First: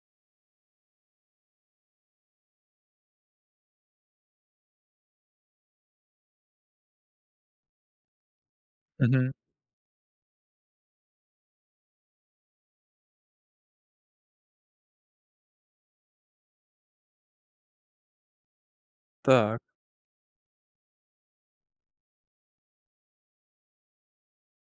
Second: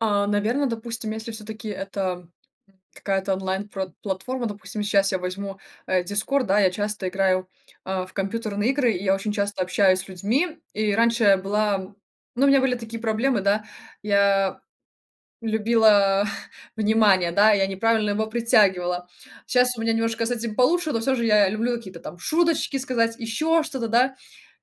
А, наверно, допустим, если всё-таки это какая-то онлайн пр платформа, допустим, щас я возьму, э, Discord, да, я часто играю, э, в компьютерные игры, я Мгм. очень часто общаюсь с людьми. И раньше я была ну, у меня были такие проблемы, да, я любила внимание, да, я неправильно его притягивала, Так. щас у меня немножко с этим получше, но всё же я люблю какие-то там шуточки сказать, ещё что-то, да,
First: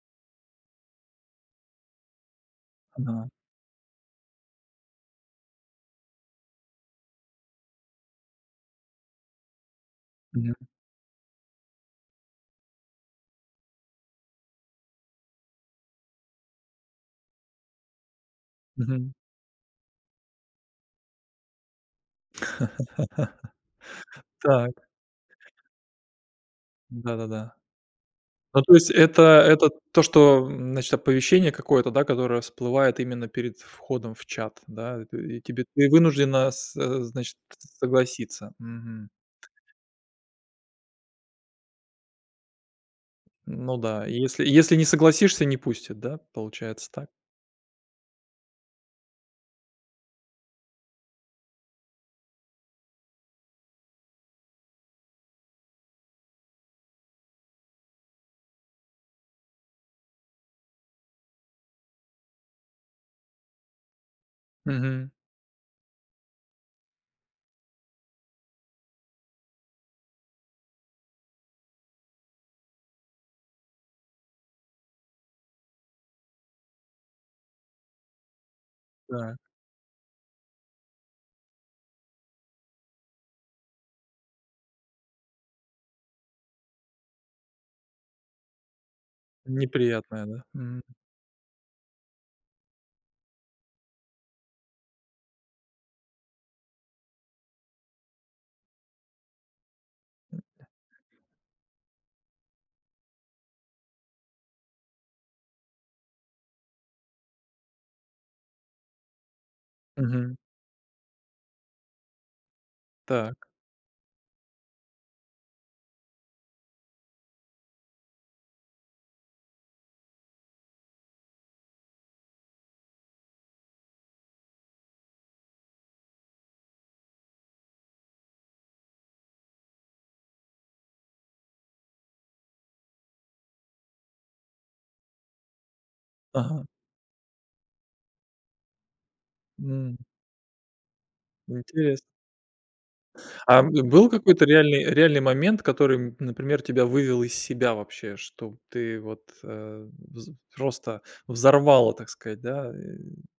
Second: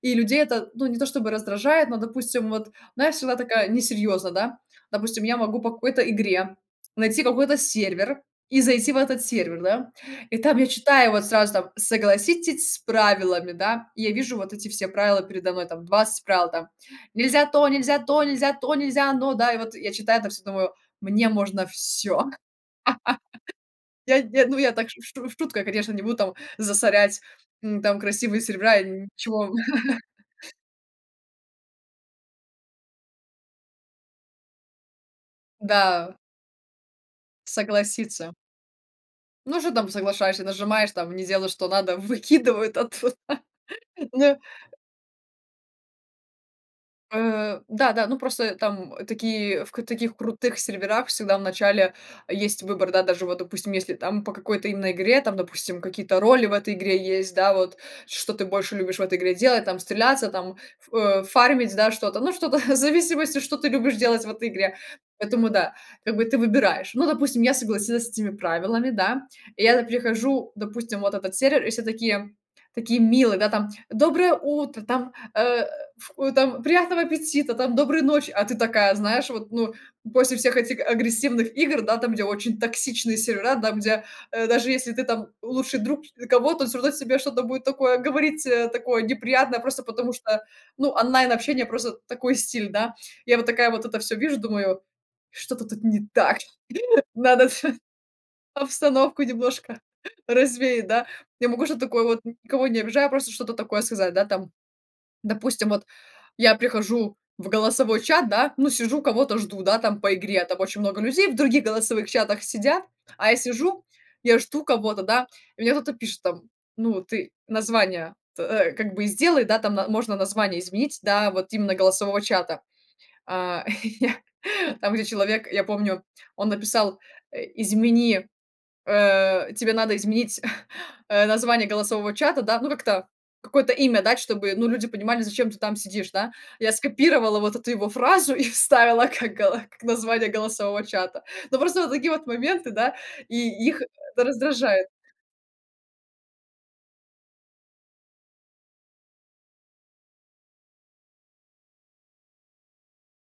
и людей это, ну, не то чтобы раздражает, но, допустим, вот, знаешь, Ага. всегда такая несерьёзная, да. Допустим, я могу по какой-то игре найти какой-то сервер и зайти в этот сервер, да, и там Понятно. я читаю вот сразу там: "Согласитесь с правилами". Да, я вижу вот эти все правила передо мной, там 20 правил, там нельзя то, нельзя то, нельзя то, нельзя Мгм. оно, да, и вот я читаю это всё, думаю: "Мне можно всё". Я, я, ну, я Так. так в шу в шутку, я, конечно, не буду там засорять, Да-да-да. м, там красивые Ну, то сервера, есть, это ничего. это то, что значит оповещение какое-то, да, которое всплывает именно перед входом в чат, да. И ты и тебе, ты Да. вынуждена со значит, Согласиться. согласиться. Мгм. Ну, что там, соглашаешься, нажимаешь там, не делай, что надо, выкидывают оттуда. Ну да, и Ну если если не согласишься, не пустят, да, получается так. Э, да, да, ну, просто там такие, в таких крутых серверах всегда в начале есть выбор, да. Даже вот, допустим, если там по какой-то именно игре, там, допустим, какие-то роли в этой игре есть, да. Вот что ты больше любишь в этой игре делать: там, стреляться, там, э, ф фармить, да, что-то, ну, что-то в зависимости, что ты любишь делать в этой игре, Мгм. поэтому да, как бы ты выбираешь. Ну, допустим, я согласилась с этими правилами, да, я там прихожу, допустим, в этот сервер, и все такие, такие милые, там: "Доброе утро", там, э, ф там: "Приятного аппетита", там: "Доброй ночи". А ты такая, знаешь, Так. вот, ну, после всех этих агрессивных игр, да, там, где очень токсичные сервера, там, где, э, даже если ты там лучший друг кого-то, он всё равно тебе что-то будет такое говорить, такое неприятное, просто потому Неприятная, да? что, Мгм. ну, онлайн-общение, просто такой стиль, да. Я вот такая вот это всё вижу, думаю: "Что-то тут не так, надо обстановку немножко развеять", да, я могу что-то такое вот, никого не обижая, просто что-то такое сказать, да. Там, допустим, вот я прихожу в голосовой чат, да, ну, сижу, кого-то жду, да, там по Мгм. игре, там очень много людей в других голосовых чатах сидят, а я Так. сижу, я жду кого-то, да. Мне кто-то пишет, там: "Ну, ты название-то как бы и сделай", да. Там можно название изменить, да, вот именно голосового чата. А, и я, там, где человек, я помню, он написал: "Измени, э, тебе надо изменить, э, название голосового чата, да, ну, как-то какое-то имя дать, чтобы, ну, люди понимали, зачем ты там сидишь, да". Ага. Я скопировала вот эту его фразу и вставила как гала как М. название голосового чата. Но просто вот Интересно. такие вот моменты, да, и А их бы был это какой-то реальный раздражает. реальный момент, который, например, тебя вывел из себя вообще, что ты вот, э, вз просто взорвало, так сказать, да, э